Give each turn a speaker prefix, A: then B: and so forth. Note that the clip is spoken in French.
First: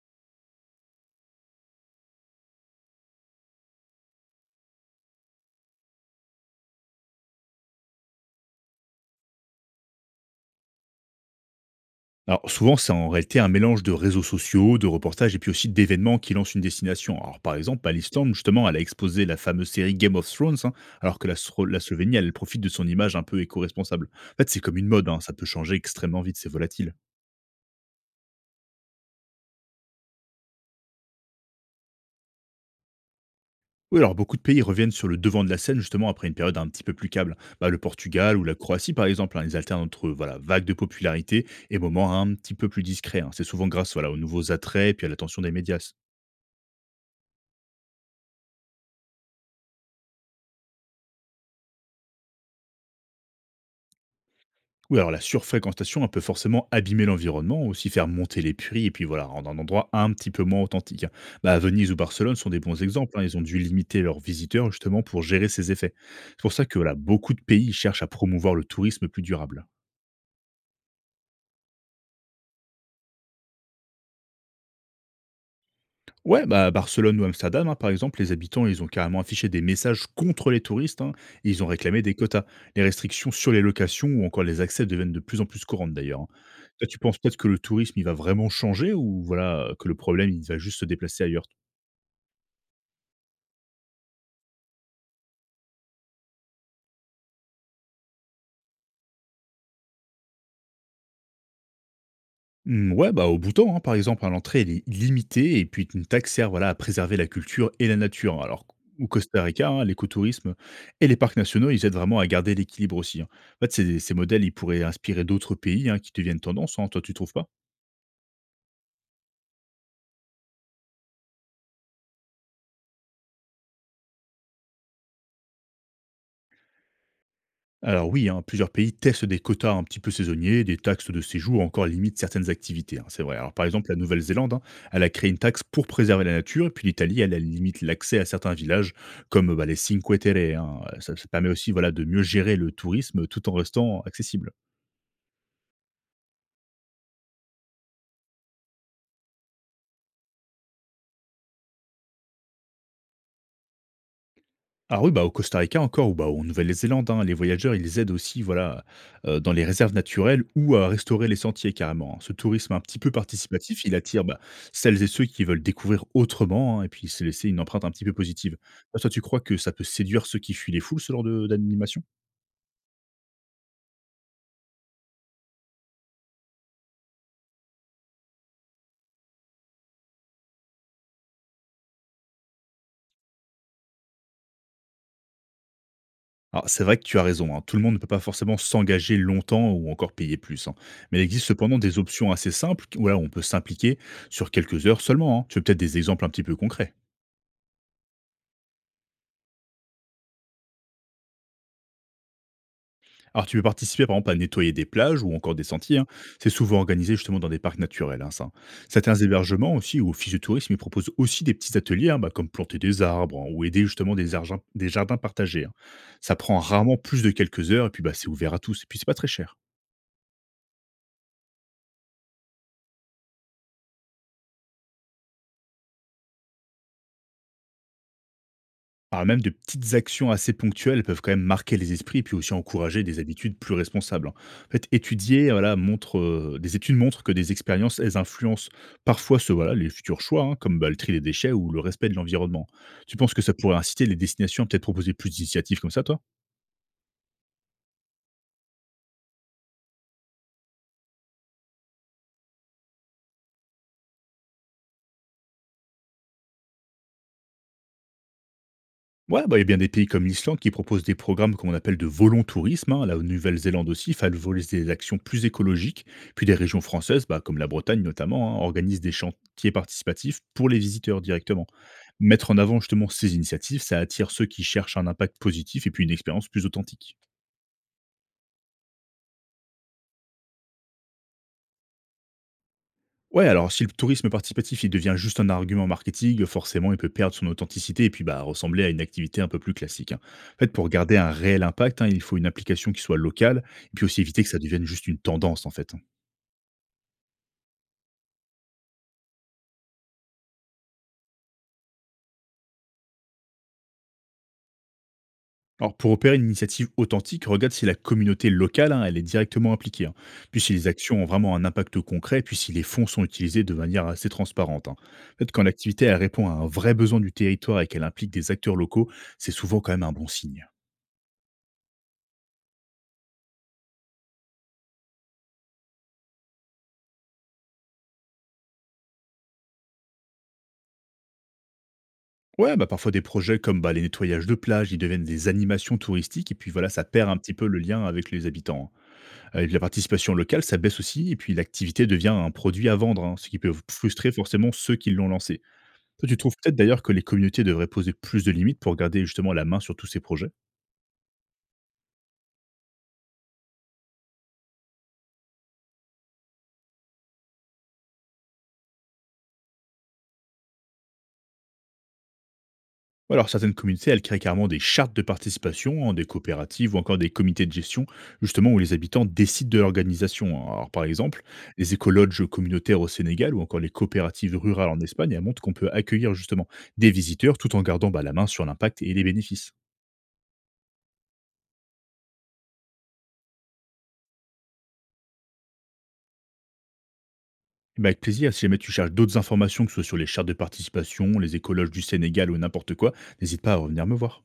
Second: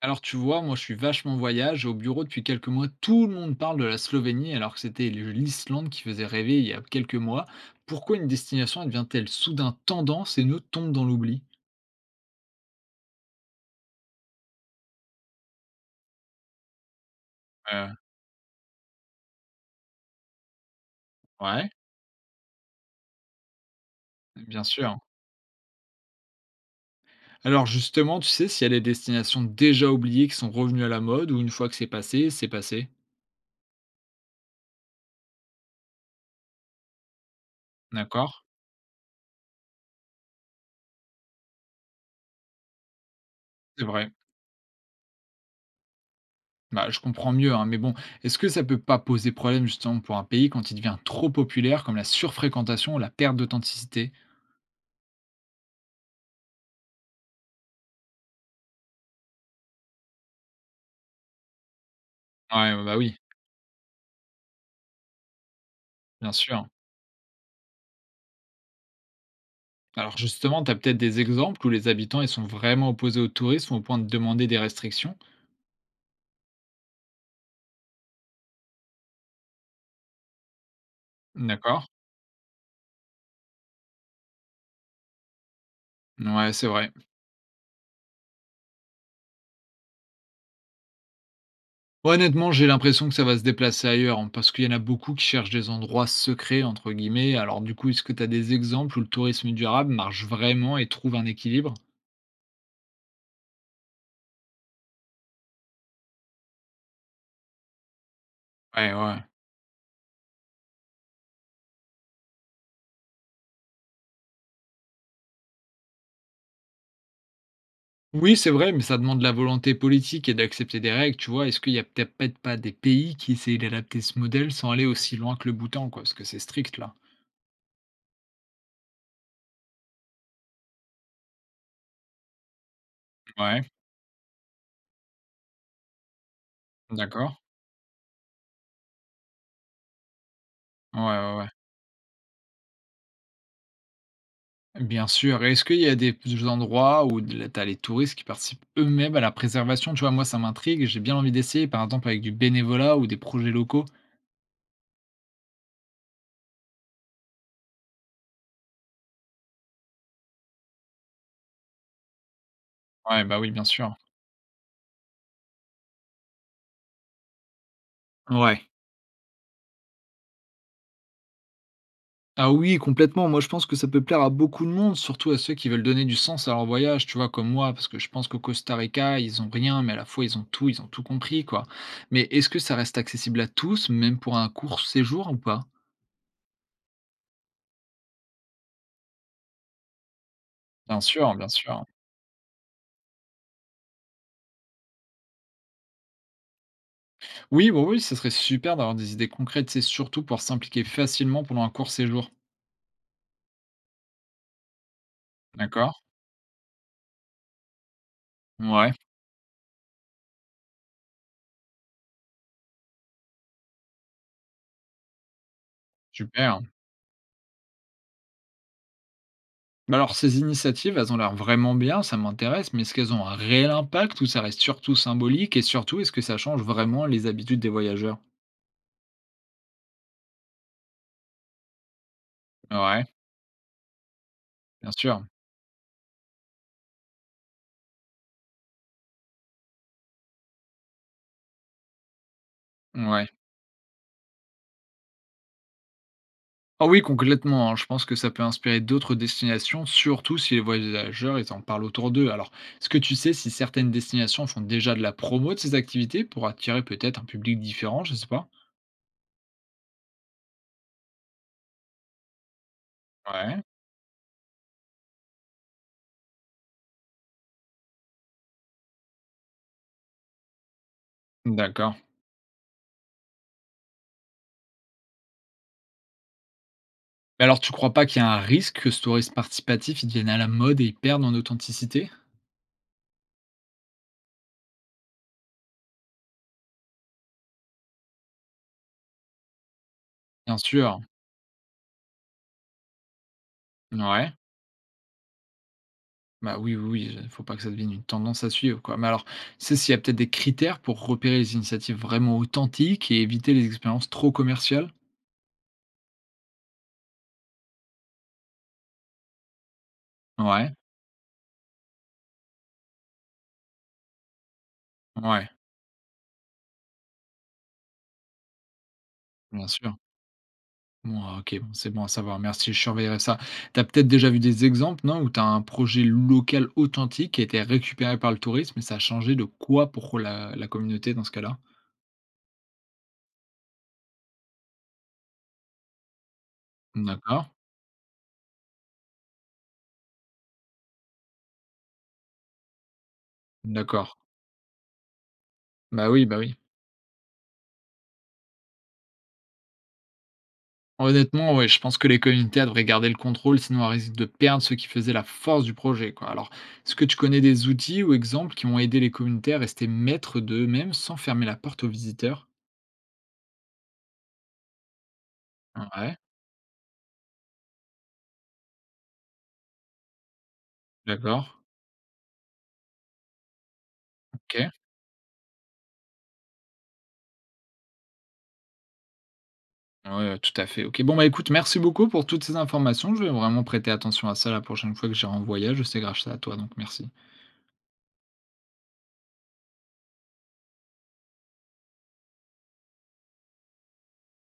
A: Alors tu vois, moi je suis vachement voyage. Au bureau depuis quelques mois, tout le monde parle de la Slovénie alors que c'était l'Islande qui faisait rêver il y a quelques mois. Pourquoi une destination elle devient-elle soudain tendance et nous tombe dans l'oubli?
B: Alors souvent, c'est en réalité un mélange de réseaux sociaux, de reportages et puis aussi d'événements qui lancent une destination. Alors par
A: Euh,
B: exemple, à l'Islande, justement, elle a exposé la fameuse série Game of Thrones, hein, alors que
A: ouais,
B: la Slovénie, elle profite de son image un peu éco-responsable. En fait, c'est
A: bien
B: comme une
A: sûr.
B: mode, hein, ça peut changer extrêmement vite, c'est volatile.
A: Alors justement, tu sais s'il y a des destinations déjà oubliées qui sont revenues à la mode ou une fois que c'est passé, c'est passé.
B: Oui, alors beaucoup de pays reviennent sur le devant de la scène justement après une période un petit peu plus câble. Bah, le
A: D'accord.
B: Portugal ou la Croatie par exemple, hein, ils alternent entre voilà, vagues de popularité et moments un petit peu plus discrets, hein. C'est souvent
A: C'est
B: grâce
A: vrai.
B: voilà, aux nouveaux attraits et puis à l'attention des médias.
A: Bah, je comprends mieux, hein, mais bon, est-ce que ça peut pas poser problème justement pour un pays quand il devient trop populaire comme la surfréquentation ou la perte d'authenticité?
B: Oui, alors la surfréquentation, elle peut forcément abîmer l'environnement, aussi faire monter les prix, et puis voilà, rendre un endroit un petit peu moins authentique, hein. Bah, Venise ou Barcelone sont des bons
A: Ouais, bah oui,
B: exemples, hein, ils ont dû limiter leurs visiteurs justement pour gérer ces effets.
A: bien
B: C'est pour
A: sûr.
B: ça que voilà, beaucoup de pays cherchent à promouvoir le tourisme plus durable.
A: Alors justement, tu as peut-être des exemples où les habitants ils sont vraiment opposés au tourisme au point de demander des restrictions?
B: Ouais, bah, à Barcelone ou Amsterdam, hein, par exemple, les habitants, ils ont carrément affiché des messages contre les touristes, hein, et ils ont
A: D'accord.
B: réclamé des quotas. Les restrictions sur les locations ou encore les accès deviennent de plus en plus courantes d'ailleurs, hein.
A: Ouais, c'est
B: Toi,
A: vrai.
B: tu penses peut-être que le tourisme, il va vraiment changer ou voilà que le problème, il va juste se déplacer ailleurs?
A: Honnêtement, j'ai l'impression que ça va se déplacer ailleurs, hein, parce qu'il y en a beaucoup qui cherchent des endroits secrets, entre guillemets. Alors du coup, est-ce que tu as des exemples où le tourisme durable marche vraiment et trouve un équilibre?
B: Mmh, ouais, bah, au Bhoutan, hein, par exemple, hein, l'entrée elle est limitée et puis une taxe sert voilà, à préserver la culture et la nature, hein. Alors,
A: Ouais,
B: au
A: ouais.
B: Costa Rica, hein, l'écotourisme et les parcs nationaux, ils aident vraiment à garder l'équilibre aussi, hein. En fait, ces modèles, ils pourraient inspirer d'autres pays, hein, qui deviennent tendance, hein, toi, tu trouves pas?
A: Oui, c'est vrai, mais ça demande de la volonté politique et d'accepter des règles, tu vois. Est-ce qu'il y a peut-être pas des pays qui essayent d'adapter ce modèle sans aller aussi loin que le Bhoutan, quoi, parce que c'est strict là.
B: Alors oui, hein, plusieurs pays testent des quotas un petit peu saisonniers, des taxes de séjour, encore limite certaines activités, hein, c'est vrai. Alors
A: Ouais,
B: par exemple, la Nouvelle-Zélande, hein, elle a créé une taxe pour préserver la nature, et puis l'Italie,
A: d'accord.
B: elle, elle limite l'accès à certains villages comme bah, les Cinque Terre, hein.
A: Ouais,
B: Ça
A: ouais, ouais.
B: permet aussi voilà, de mieux gérer le tourisme tout en restant accessible.
A: Bien sûr. Et est-ce qu'il y a des endroits où de tu as les touristes qui participent eux-mêmes à la préservation? Tu vois, moi, ça m'intrigue, j'ai bien envie d'essayer, par exemple, avec du bénévolat ou des projets locaux.
B: Ah oui, bah, au Costa Rica encore ou bah, en Nouvelle-Zélande, hein, les voyageurs, ils aident aussi voilà, dans les réserves naturelles ou à restaurer les sentiers carrément, hein. Ce tourisme un petit peu
A: Ouais, bah oui, bien
B: participatif, il
A: sûr.
B: attire, bah, celles et ceux qui veulent découvrir autrement, hein, et puis se laisser une empreinte un petit peu positive.
A: Ouais.
B: Bah, toi, tu crois que ça peut séduire ceux qui fuient les foules, ce genre de d'animation?
A: Ah oui, complètement. Moi, je pense que ça peut plaire à beaucoup de monde, surtout à ceux qui veulent donner du sens à leur voyage, tu vois, comme moi, parce que je pense qu'au Costa Rica, ils ont rien, mais à la fois, ils ont tout compris, quoi. Mais est-ce que ça reste accessible à tous, même pour un court séjour ou pas?
B: Alors c'est vrai que tu as raison, hein, tout le monde ne peut pas forcément s'engager longtemps ou encore payer plus, hein.
A: Bien
B: Mais il
A: sûr,
B: existe
A: bien
B: cependant
A: sûr.
B: des options assez simples q voilà, où on peut s'impliquer sur quelques heures seulement, hein. Tu veux peut-être des exemples un petit peu concrets?
A: Oui, oui, oui, ce serait super d'avoir des idées concrètes, c'est surtout pour s'impliquer facilement pendant un court séjour.
B: Alors, tu peux participer, par exemple, à nettoyer des plages ou encore des
A: D'accord.
B: sentiers, hein. C'est souvent organisé justement dans des parcs naturels, hein, ça, hein.
A: Ouais,
B: Certains hébergements aussi ou offices de tourisme ils proposent aussi des petits ateliers, hein, bah, comme planter des arbres, hein, ou aider justement des jardins partagés, hein. Ça prend
A: super.
B: rarement plus de quelques heures et puis bah, c'est ouvert à tous. Et puis, c'est pas très cher.
A: Bah alors ces initiatives, elles ont l'air vraiment bien, ça m'intéresse, mais est-ce qu'elles ont un réel impact ou ça reste surtout symbolique? Et surtout, est-ce que ça change vraiment les habitudes des voyageurs?
B: Alors même de petites actions assez ponctuelles peuvent quand même marquer les esprits et puis aussi encourager
A: Ouais,
B: des habitudes plus responsables, hein. En fait,
A: bien sûr.
B: des études montrent que des expériences, elles influencent parfois voilà, les futurs choix, hein, comme bah, le tri des déchets ou le respect de l'environnement. Tu
A: Ouais.
B: penses que ça pourrait inciter les destinations à peut-être proposer plus d'initiatives comme ça, toi?
A: Ah oui, complètement, hein. Je pense que ça peut inspirer d'autres destinations, surtout si les voyageurs, ils en parlent autour d'eux. Alors, est-ce que tu sais si certaines destinations font déjà de la promo de ces activités pour attirer peut-être un public différent, je sais pas?
B: Ouais, bah, il y a bien des pays comme l'Islande qui proposent des programmes qu'on appelle de volontourisme, hein. La
A: Ouais.
B: Nouvelle-Zélande aussi favorise des actions plus écologiques. Puis des régions françaises, bah, comme la Bretagne notamment, hein, organisent des chantiers participatifs pour les visiteurs directement.
A: D'accord.
B: Mettre en avant justement ces initiatives, ça attire ceux qui cherchent un impact positif et puis une expérience plus authentique.
A: Mais alors, tu crois pas qu'il y a un risque que ce tourisme participatif, il devienne à la mode et il perde en authenticité?
B: Ouais, alors si le tourisme participatif, il devient juste un argument marketing, forcément, il peut perdre son authenticité et puis bah, ressembler à une activité un peu plus classique, hein.
A: Bien
B: En fait, pour
A: sûr,
B: garder un réel impact, hein, il faut une application qui soit locale et puis aussi
A: ouais.
B: éviter que ça devienne juste une tendance, en fait, hein.
A: Bah, oui, oui, oui, faut pas que ça devienne une tendance à suivre, quoi. Mais alors, c'est s'il y a peut-être des critères pour repérer les initiatives vraiment authentiques et éviter les expériences trop commerciales?
B: Alors, pour opérer une initiative authentique, regarde si la communauté locale, hein, elle est directement impliquée, hein, puis si
A: Ouais,
B: les actions ont vraiment un impact concret, puis si les fonds sont utilisés de manière assez transparente, hein. En
A: ouais,
B: fait, quand l'activité, elle répond à un vrai besoin du territoire et qu'elle implique des acteurs locaux, c'est
A: bien
B: souvent quand
A: sûr.
B: même un bon signe.
A: Bon, ah, OK, bon, c'est bon à savoir. Merci, je surveillerai ça. Tu as peut-être déjà vu des exemples, non, où tu as un projet local authentique qui a été récupéré par le tourisme et ça a changé de quoi pour la communauté dans ce cas-là?
B: Ouais, bah parfois des projets comme bah, les nettoyages de plages, ils deviennent des animations touristiques, et puis voilà, ça perd un
A: D'accord.
B: petit peu le lien avec les habitants, hein. Et puis la participation locale, ça baisse aussi, et puis l'activité devient un produit à vendre, hein, ce qui peut
A: D'accord.
B: frustrer forcément ceux qui l'ont lancé.
A: Bah oui,
B: Toi, tu
A: bah oui.
B: trouves peut-être d'ailleurs que les communautés devraient poser plus de limites pour garder justement la main sur tous ces projets?
A: Honnêtement, ouais, je pense que les communautés elles devraient garder le contrôle, sinon elles risquent de perdre ce qui faisait la force du projet, quoi. Alors, est-ce que tu connais des outils ou exemples qui ont aidé les communautés à rester maîtres d'eux-mêmes sans fermer la porte aux visiteurs?
B: Ouais. Alors, certaines communautés, elles créent carrément des chartes de participation, hein,
A: Ouais,
B: des coopératives ou encore des comités de gestion, justement où les habitants décident de l'organisation, hein. Alors, par exemple,
A: d'accord.
B: les écologes communautaires au Sénégal ou encore les coopératives
A: OK.
B: rurales en Espagne, elles montrent qu'on peut accueillir justement des visiteurs tout en gardant bah, la main sur l'impact et les bénéfices.
A: Ouais, ouais, tout à fait. OK. Bon, bah écoute, merci beaucoup pour toutes ces informations. Je vais vraiment prêter attention à ça la prochaine fois que j'irai en voyage. C'est grâce à toi, donc merci.
B: Eh ben, avec plaisir, si jamais tu cherches d'autres informations, que ce soit sur les chartes de participation, les écologes du Sénégal ou n'importe quoi, n'hésite pas à revenir me voir.